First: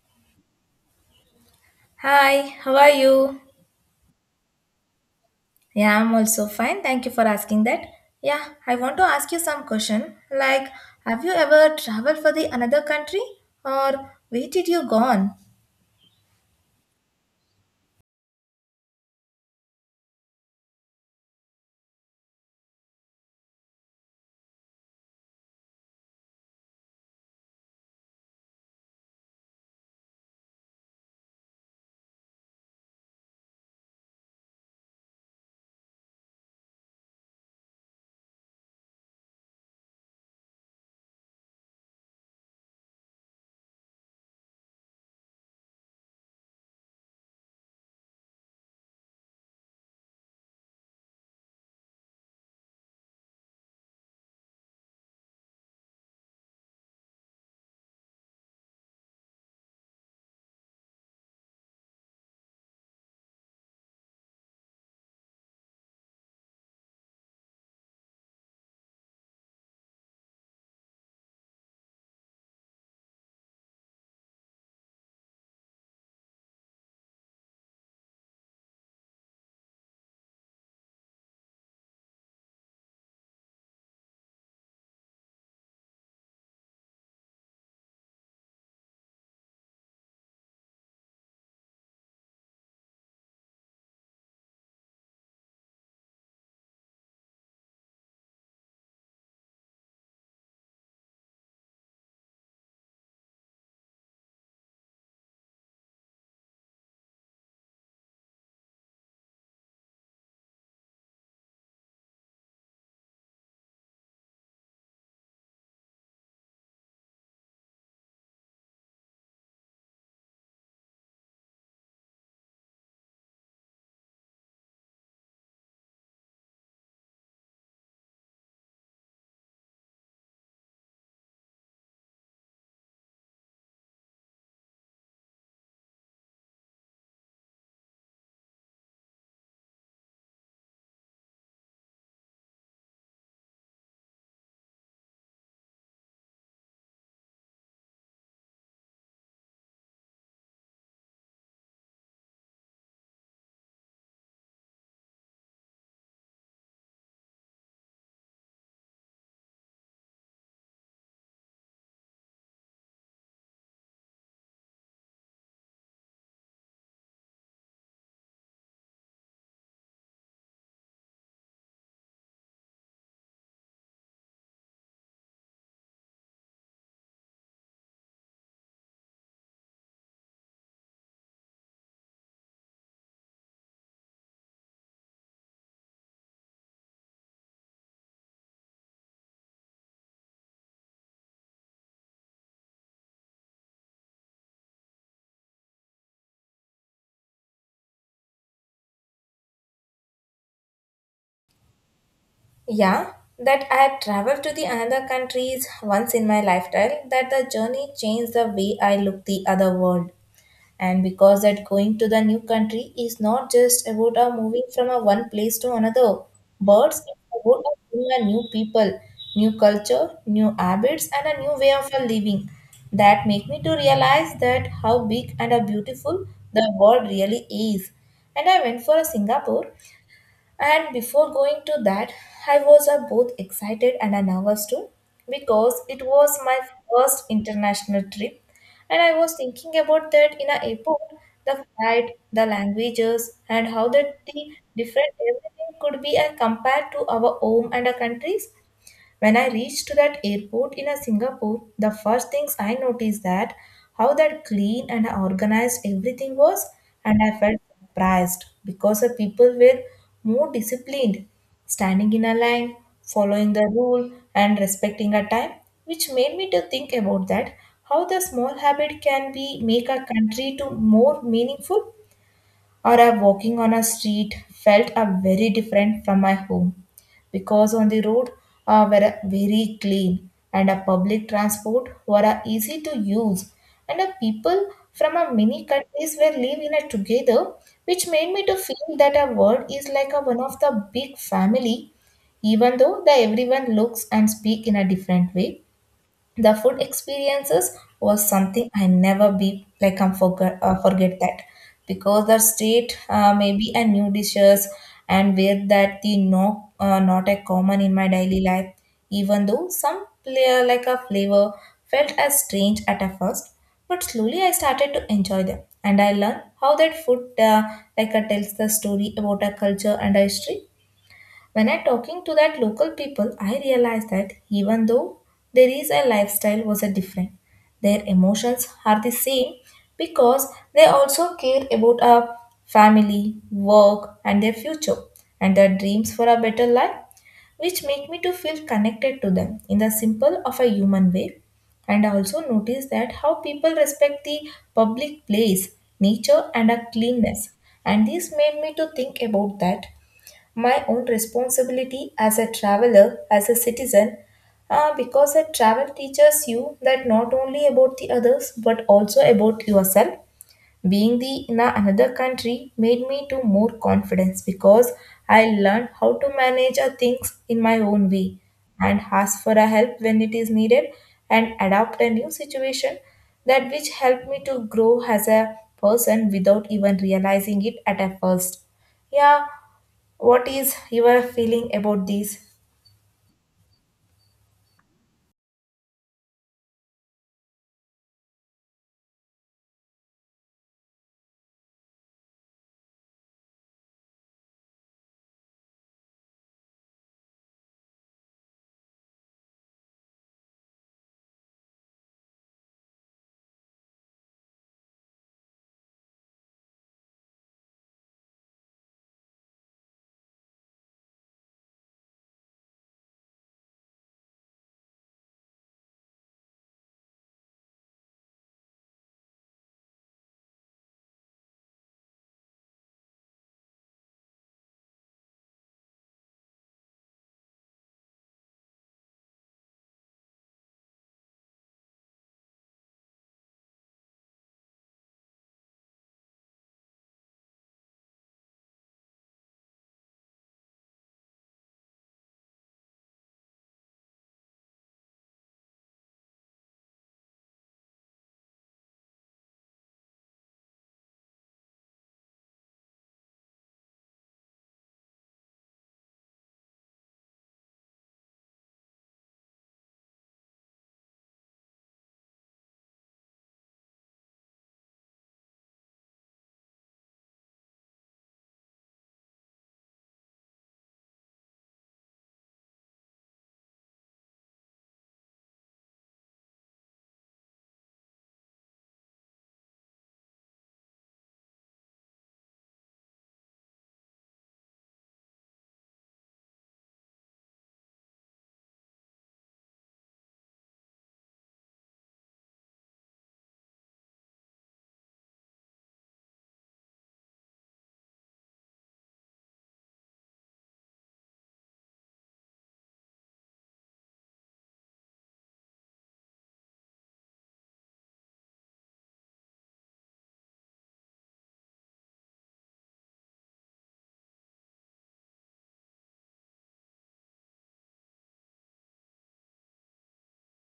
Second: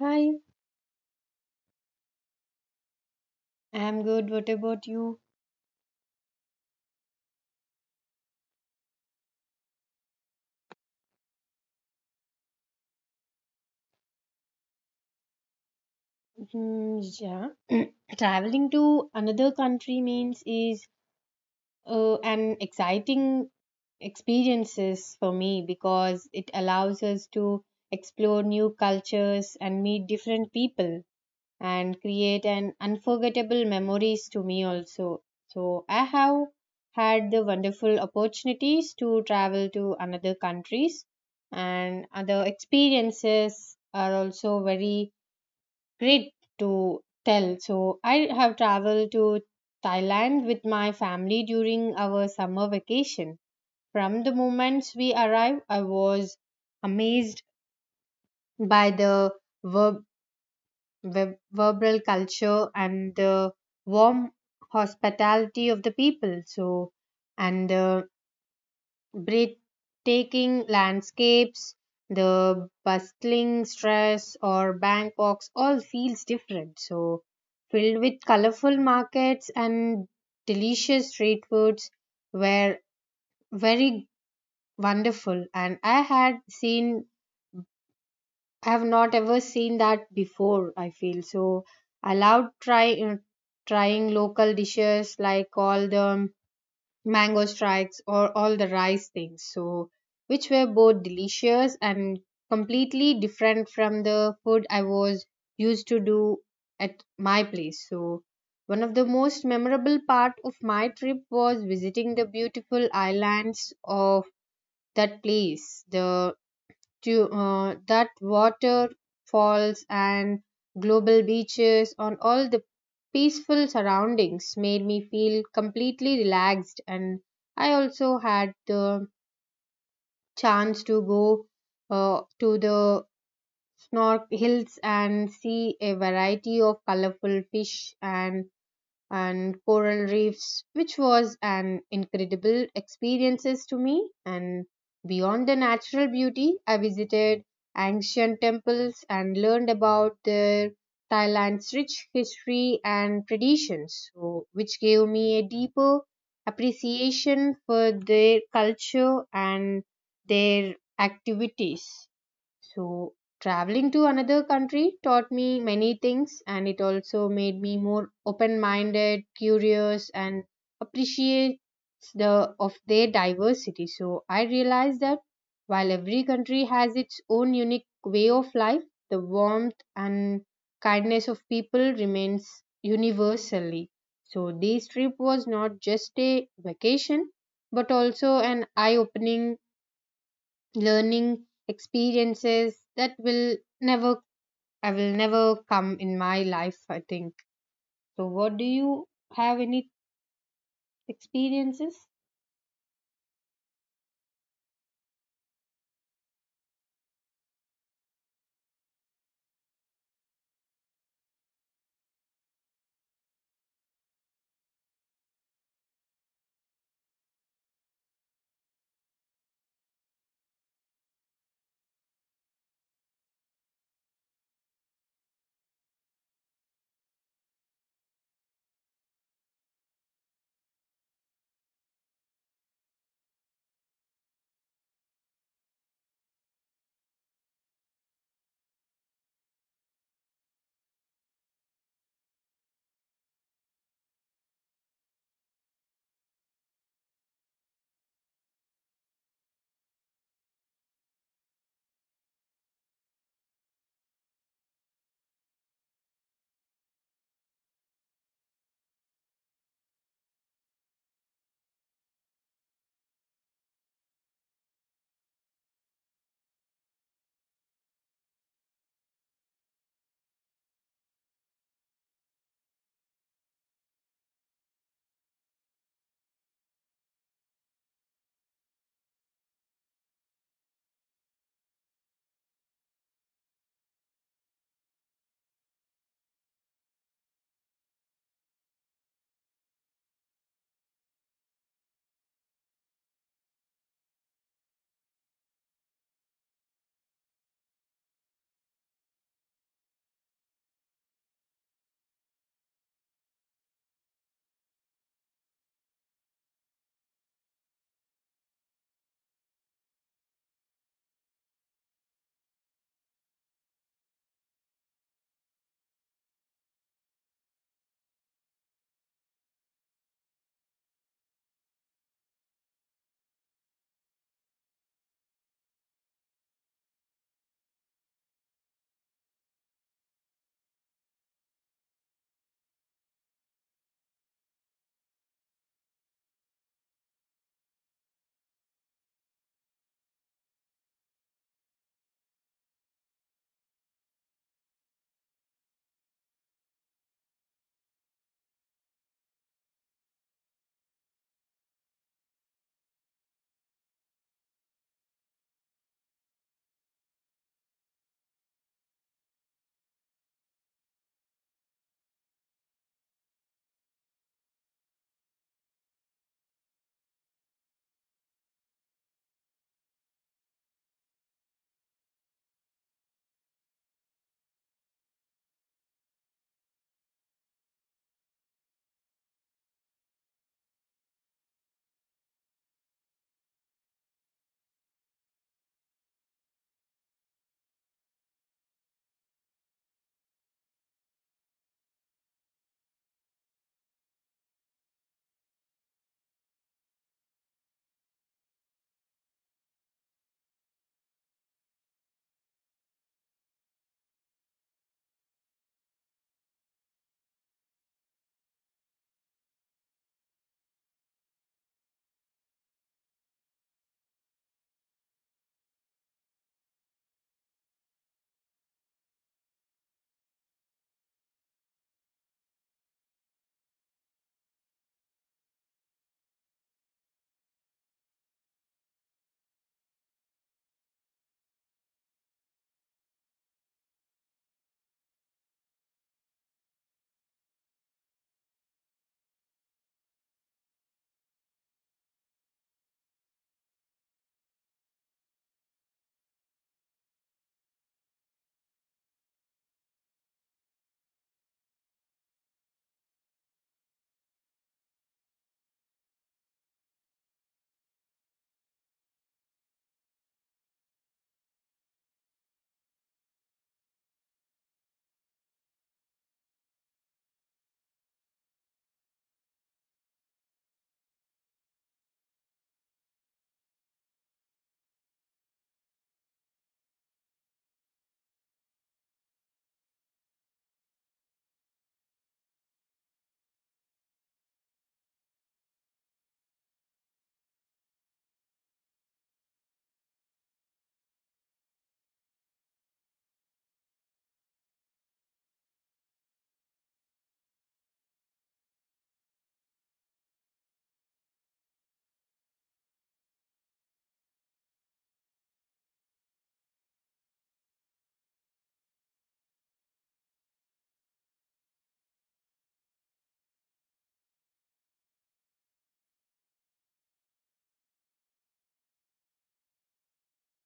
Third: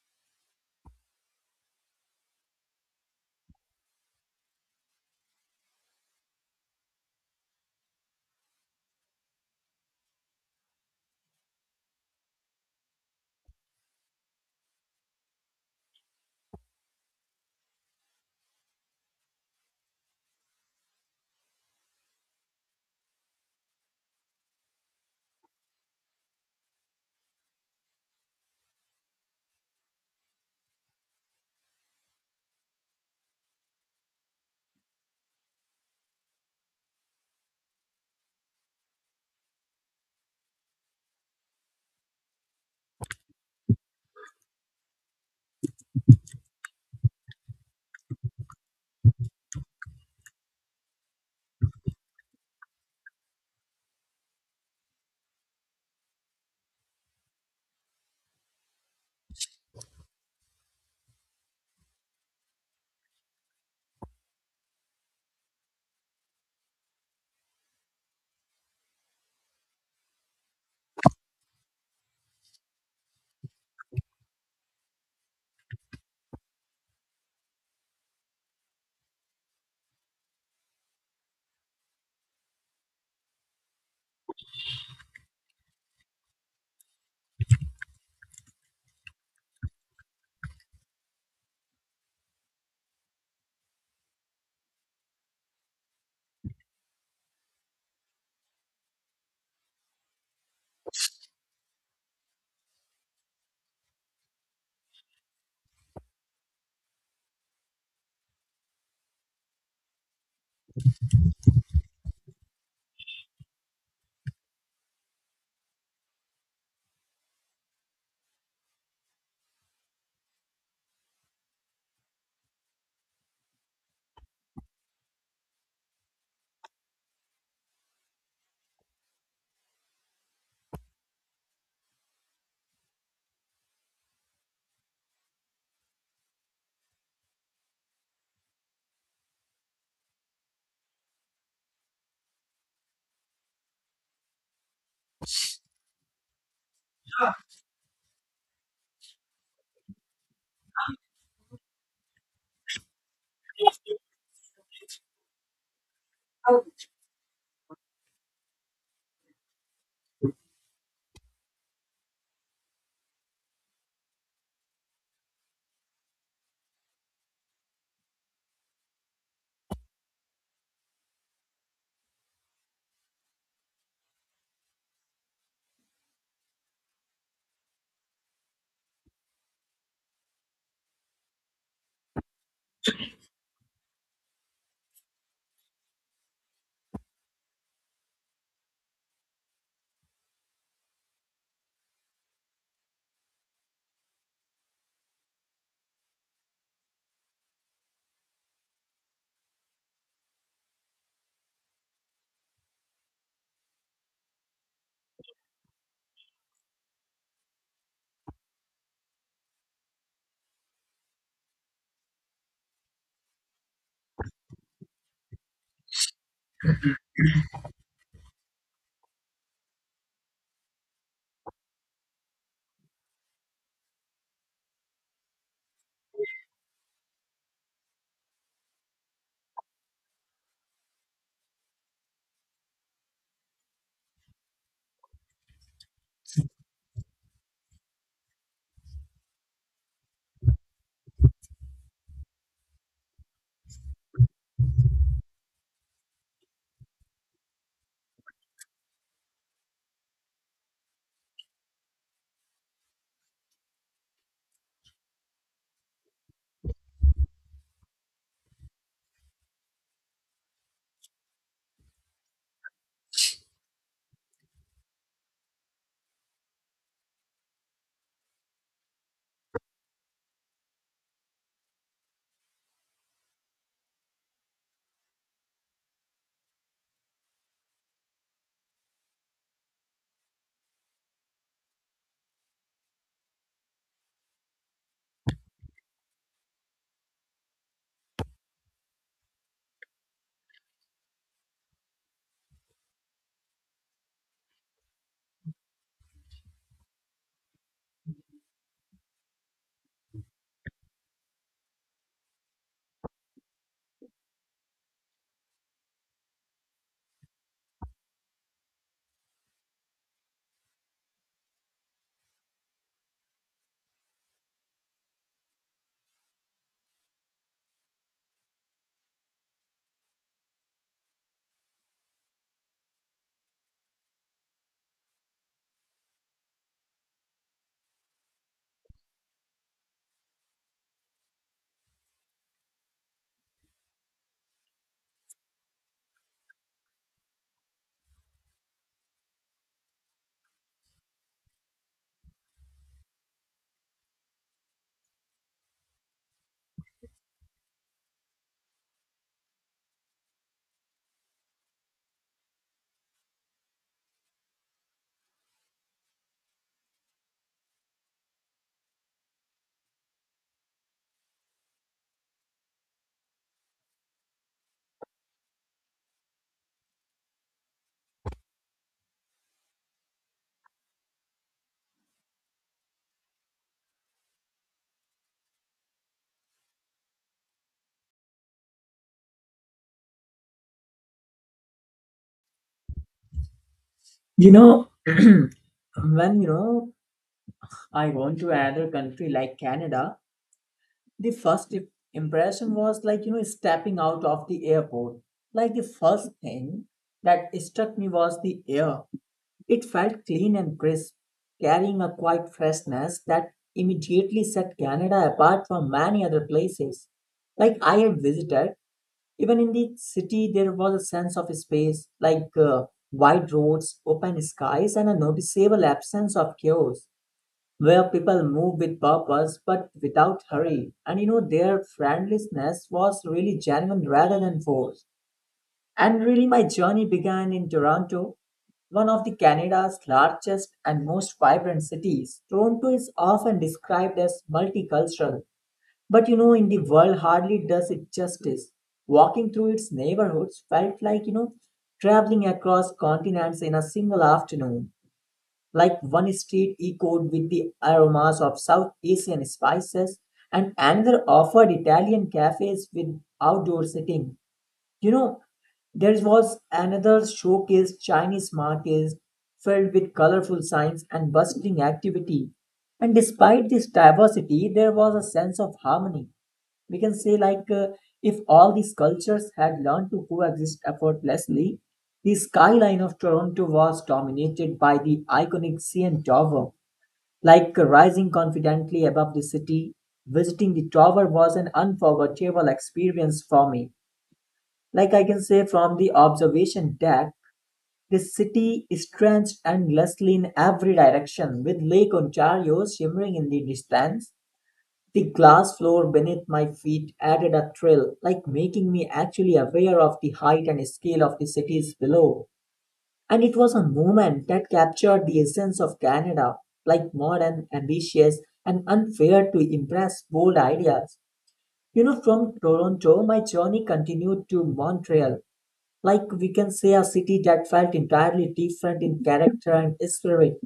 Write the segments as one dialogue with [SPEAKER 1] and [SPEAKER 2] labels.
[SPEAKER 1] Hi,
[SPEAKER 2] Hi, how are you?
[SPEAKER 1] I'm good. What about you?
[SPEAKER 2] Yeah, I'm also fine. Thank you for asking that. Yeah, I want to ask you some question. Like, have you ever traveled for the another country, or where did you gone?
[SPEAKER 1] Hmm, yeah. Traveling to another country means is an exciting experiences for me, because it allows us to explore new cultures and meet different people and create an unforgettable memories to me also. So I have had the wonderful opportunities to travel to another countries, and other experiences are also very great to tell. So, I have traveled to Thailand with my family during our summer vacation. From the moment we arrived, I was amazed by the verb, verbal culture and the warm hospitality of the people. So, and breathtaking landscapes, the bustling stress or Bangkok's all feels different. So filled with colorful markets and delicious street foods were very wonderful, and I had seen, I have not ever seen that before. I feel so I loved trying local dishes like all the mango strikes or all the rice things, so which were both delicious and completely different from the food I was used to do at my place. So one of the most memorable part of my trip was visiting the beautiful islands of that place, the to that waterfalls and global beaches on all the peaceful surroundings made me feel completely relaxed. And I also had the chance to go to the snork hills and see a variety of colorful fish and coral reefs, which was an incredible experiences to me. And beyond the natural beauty, I visited ancient temples and learned about their Thailand's rich history and traditions, so, which gave me a deeper appreciation for their culture and their activities. So, traveling to another country taught me many things, and it also made me more open minded, curious, and appreciate the of their diversity. So, I realized that while every country has its own unique way of life, the warmth and kindness of people remains universally. So, this trip was not just a vacation but also an eye opening learning experiences that will never, I will never come in my life I think. So what do you have any experiences?
[SPEAKER 2] Yeah, that I have traveled to the another countries once in my lifetime, that the journey changed the way I look the other world. And because that going to the new country is not just about a moving from a one place to another, but it's about a seeing a new people, new culture, new habits, and a new way of a living. That make me to realize that how big and a beautiful the world really is. And I went for a Singapore, and before going to that, I was both excited and nervous too, because it was my first international trip, and I was thinking about that in a airport, the flight, the languages, and how that the different everything could be compared to our home and our countries. When I reached to that airport in a Singapore, the first things I noticed that how that clean and organized everything was, and I felt surprised because the people were more disciplined, standing in a line, following the rule, and respecting a time, which made me to think about that how the small habit can be make a country to more meaningful, or a walking on a street felt a very different from my home because on the road were a very clean and a public transport were easy to use, and the people from a many countries were living together, which made me to feel that a world is like a one of the big family even though the everyone looks and speak in a different way. The food experiences was something I never be like I'm forget that, because the street maybe a new dishes and where that the no not a common in my daily life. Even though some player like a flavor felt as strange at a first, but slowly I started to enjoy them, and I learned how that food like tells the story about a culture and a history. When I talking to that local people, I realized that even though there is a lifestyle was a different, their emotions are the same, because they also care about a family, work, and their future and their dreams for a better life, which make me to feel connected to them in the simple of a human way. And I also notice that how people respect the public place, nature, and a cleanness. And this made me to think about that my own responsibility as a traveler, as a citizen, because a travel teaches you that not only about the others but also about yourself. Being the in another country made me to more confidence, because I learned how to manage a things in my own way, and ask for a help when it is needed, and adapt a new situation, that which helped me to grow as a person without even realizing it at a first. Yeah, what is your feeling about this?
[SPEAKER 3] You know, when I went to another country like Canada, the first impression was like stepping out of the airport. Like the first thing that struck me was the air. It felt clean and crisp, carrying a quiet freshness that immediately set Canada apart from many other places like I had visited. Even in the city, there was a sense of space, like wide roads, open skies, and a noticeable absence of chaos, where people move with purpose but without hurry. And their friendliness was really genuine rather than forced. And really, my journey began in Toronto, one of the Canada's largest and most vibrant cities. Toronto is often described as multicultural but in the world, hardly does it justice. Walking through its neighborhoods felt like traveling across continents in a single afternoon. Like one street echoed with the aromas of South Asian spices, and another offered Italian cafes with outdoor sitting. You know, there was another showcase Chinese markets filled with colorful signs and bustling activity. And despite this diversity, there was a sense of harmony. We can say, like if all these cultures had learned to coexist effortlessly, the skyline of Toronto was dominated by the iconic CN Tower, rising confidently above the city. Visiting the tower was an unforgettable experience for me, like I can say, from the observation deck, the city stretched endlessly in every direction, with Lake Ontario shimmering in the distance. The glass floor beneath my feet added a thrill, like making me actually aware of the height and scale of the cities below. And it was a moment that captured the essence of Canada, like modern, ambitious, and unfair to impress bold ideas. From Toronto, my journey continued to Montreal, like we can say, a city that felt entirely different in character and spirit.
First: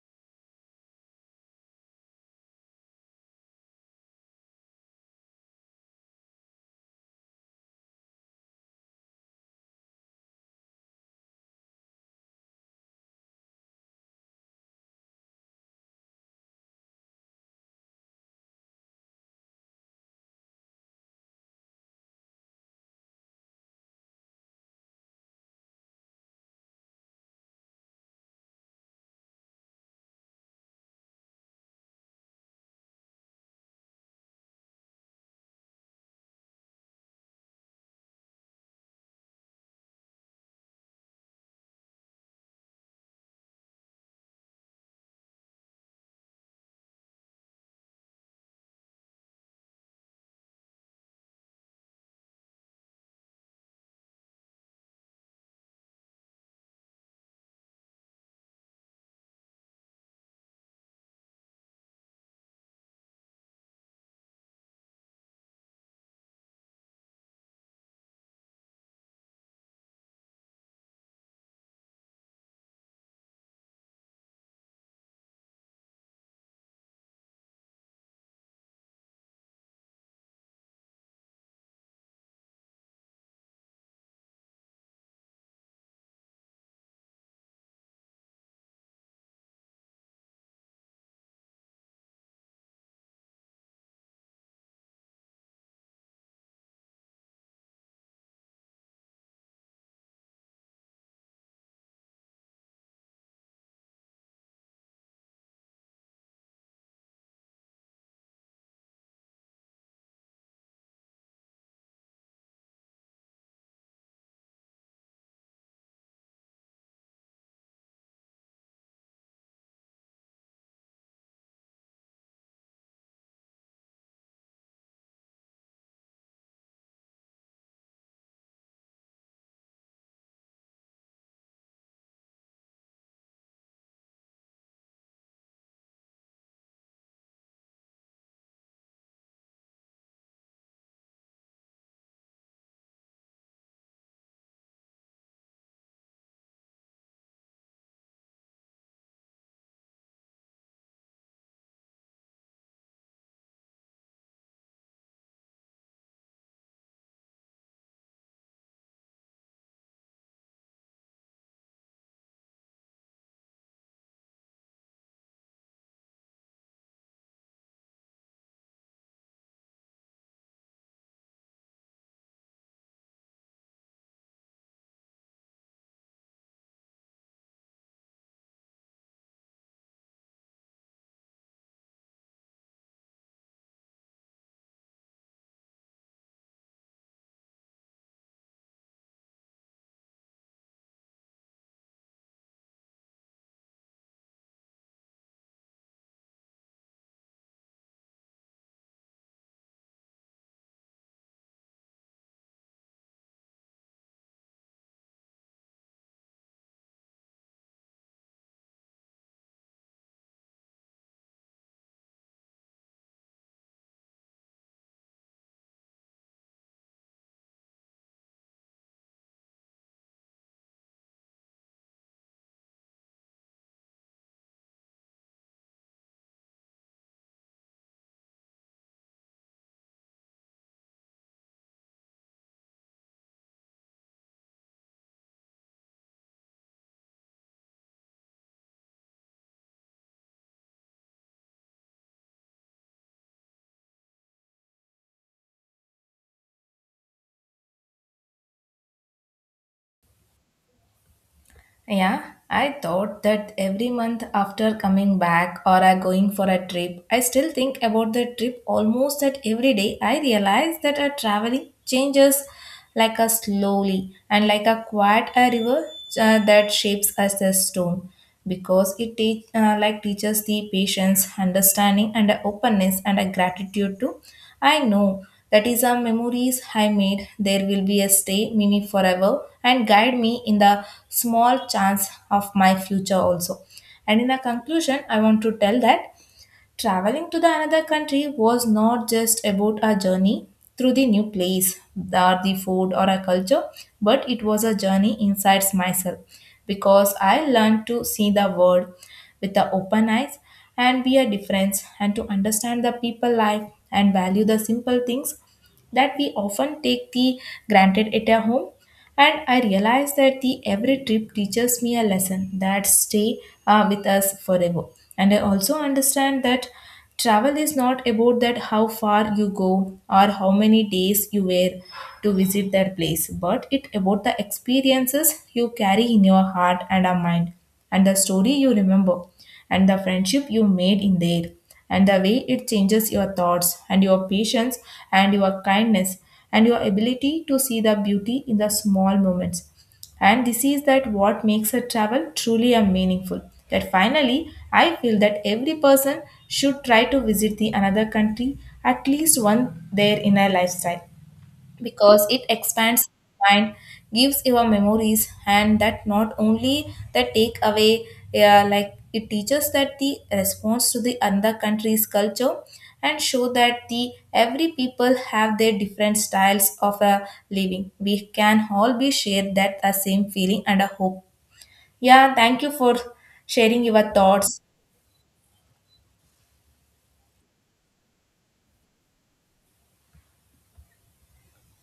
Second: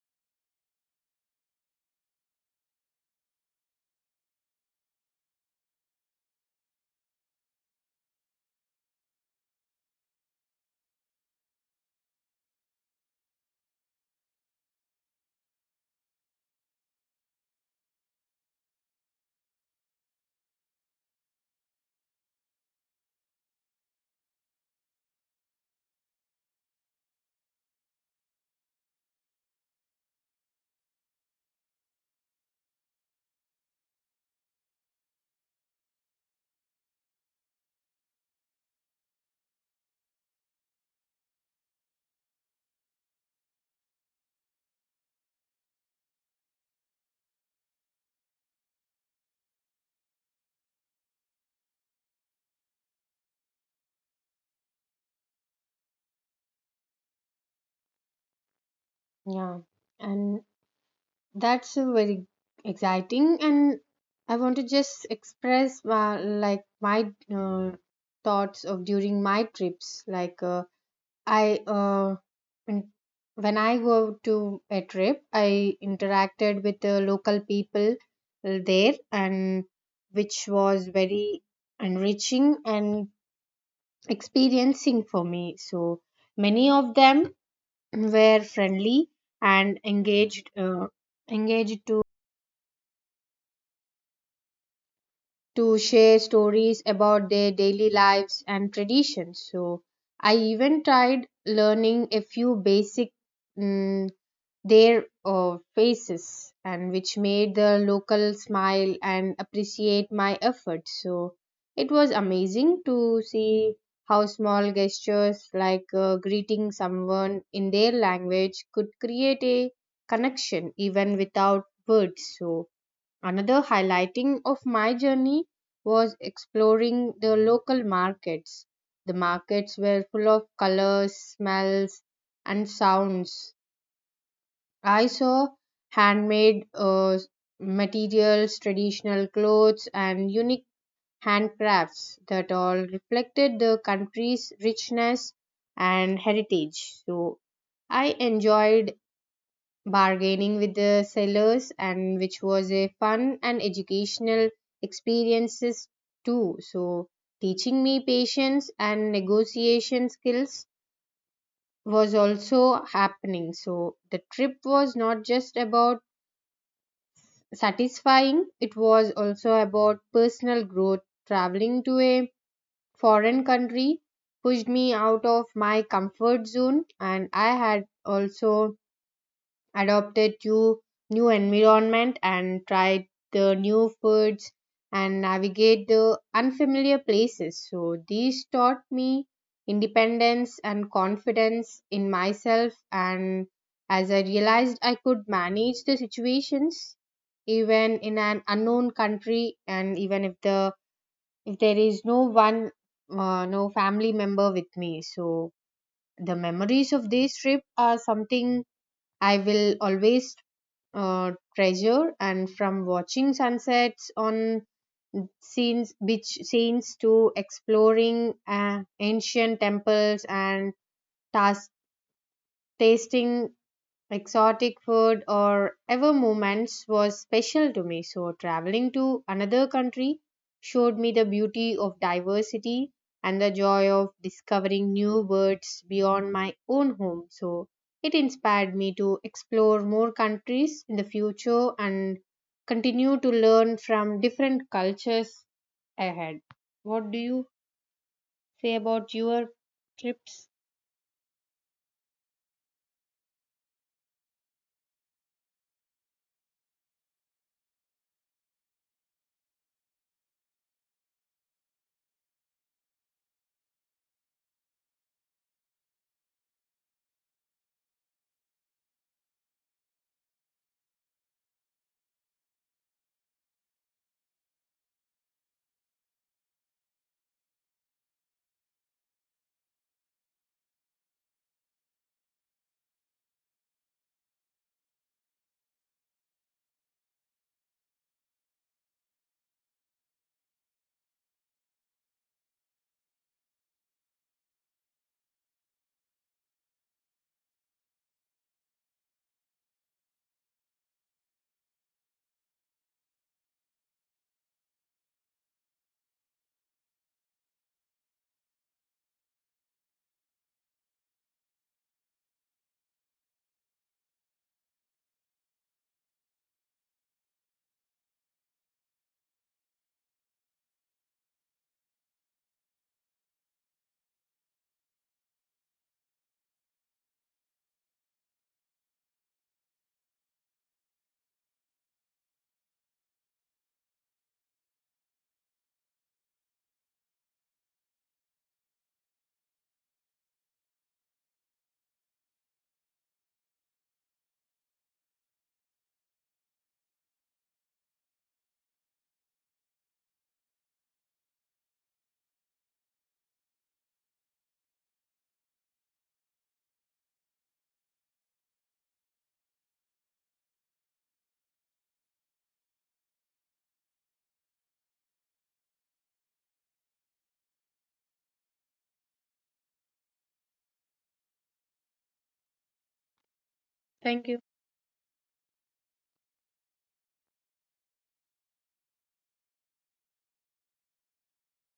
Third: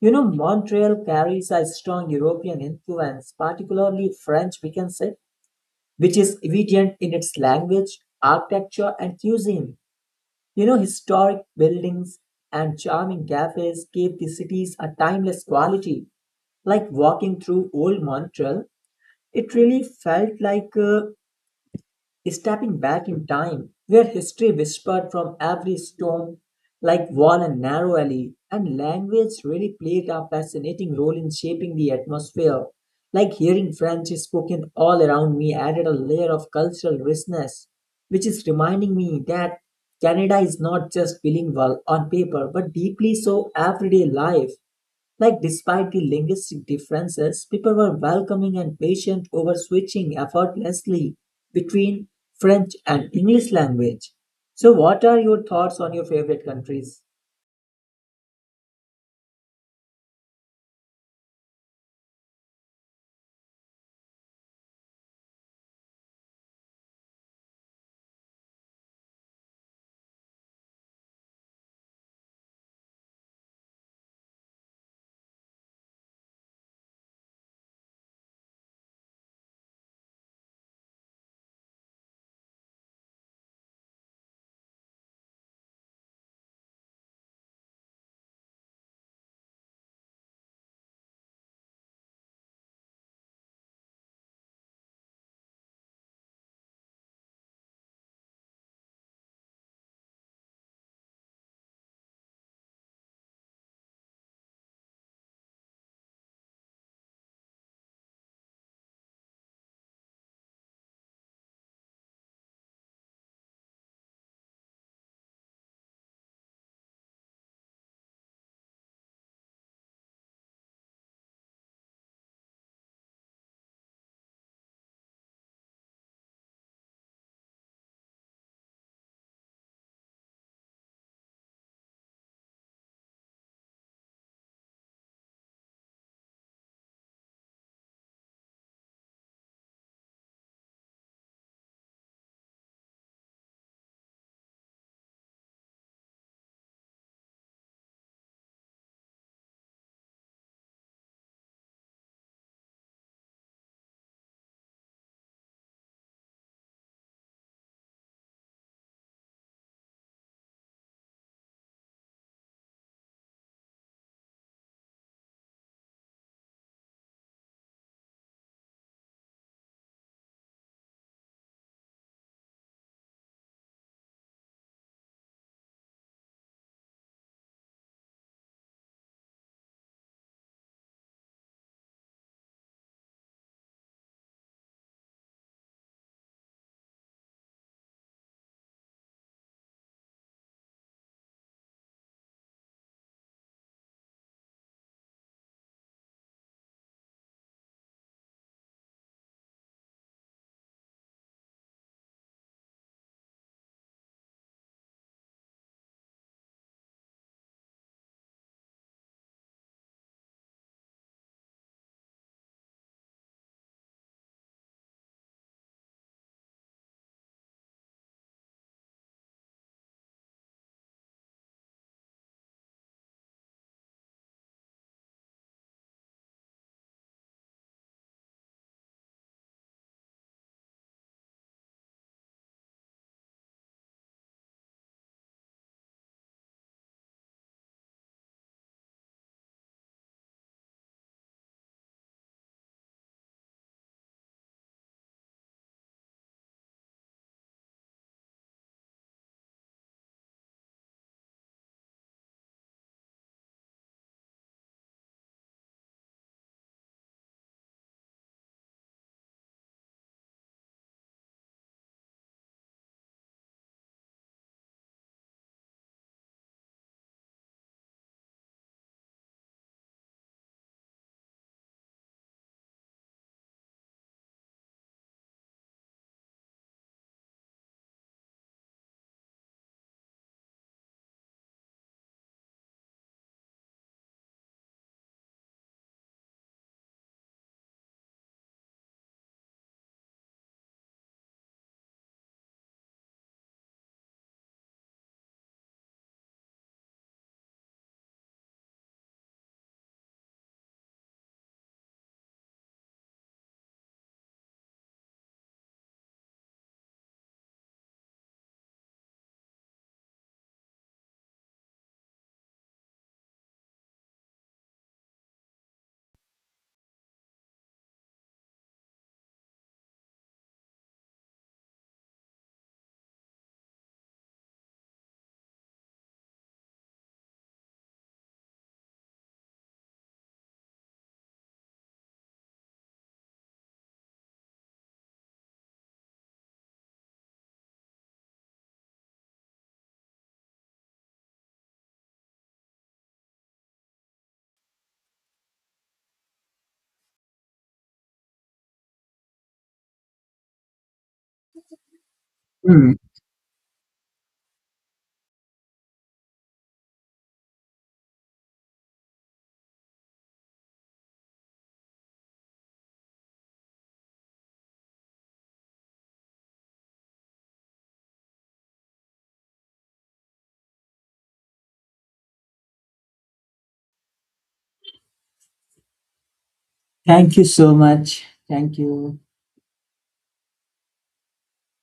[SPEAKER 3] Montreal carries a strong European influence, particularly French, we can say, which is evident in its language, architecture, and cuisine. Historic buildings and charming cafes give the cities a timeless quality. Like walking through old Montreal, it really felt like stepping back in time, where history whispered from every stone like wall and narrow alley. And language really played a fascinating role in shaping the atmosphere, like hearing french spoken all around me added a layer of cultural richness, which is reminding me that canada is not just bilingual on paper but deeply so everyday life. Like, despite the linguistic differences, people were welcoming and patient, over switching effortlessly between French and English language. So, what are your thoughts on your favorite countries?
[SPEAKER 1] Yeah, and that's a very exciting, and I want to just express like my uh, thoughts of during my trips, like I when I go to a trip, I interacted with the local people there, and which was very enriching and experiencing for me. So many of them were friendly and engaged to share stories about their daily lives and traditions. So I even tried learning a few basic mm their faces, and which made the local smile and appreciate my efforts. So it was amazing to see how small gestures, like greeting someone in their language, could create a connection even without words. So another highlighting of my journey was exploring the local markets. The markets were full of colors, smells, and sounds. I saw handmade materials, traditional clothes, and unique handcrafts that all reflected the country's richness and heritage. So I enjoyed bargaining with the sellers, and which was a fun and educational experiences too. So teaching me patience and negotiation skills was also happening. So the trip was not just about satisfying. It was also about personal growth. Traveling to a foreign country pushed me out of my comfort zone, and I had also adopted to new environment and tried the new foods and navigate the unfamiliar places. So these taught me independence and confidence in myself, and as I realized I could manage the situations even in an unknown country, and even if the, if there is no one, no family member with me. So the memories of this trip are something I will always treasure. And from watching sunsets on scenes beach scenes to exploring ancient temples and tas- tasting exotic food, or ever moments was special to me. So, traveling to another country showed me the beauty of diversity and the joy of discovering new worlds beyond my own home. So, it inspired me to explore more countries in the future and continue to learn from different cultures ahead. What do you say about your trips?
[SPEAKER 2] Yeah, I thought that every month after coming back or I going for a trip, I still think about the trip almost that every day. I realize that our traveling changes like a slowly and like a quiet a river, that shapes us a stone, because it teaches the patience, understanding, and a openness and a gratitude too. I know that is a memories I made. There will be a stay mimi forever and guide me in the small chance of my future also. And in the conclusion, I want to tell that traveling to the another country was not just about a journey through the new place or the food or a culture, but it was a journey inside myself, because I learned to see the world with the open eyes and be a difference, and to understand the people life and value the simple things that we often take the granted at our home. And I realize that the every trip teaches me a lesson that stay with us forever. And I also understand that travel is not about that how far you go or how many days you were to visit that place, but it about the experiences you carry in your heart and our mind, and the story you remember, and the friendship you made in there, and the way it changes your thoughts and your patience and your kindness and your ability to see the beauty in the small moments. And this is that what makes a travel truly a meaningful. That finally, I feel that every person should try to visit the another country at least one there in a lifestyle, because it
[SPEAKER 3] Hmm.
[SPEAKER 2] expands your mind, gives your memories, and that not only that take away. Yeah, like it teaches that the response to the other country's culture and show that the every people have their different styles of a living, we can all be share that the same feeling and a hope. Yeah, thank you for sharing your
[SPEAKER 1] Thank you.
[SPEAKER 2] thoughts.
[SPEAKER 3] Thank you so much. Thank you.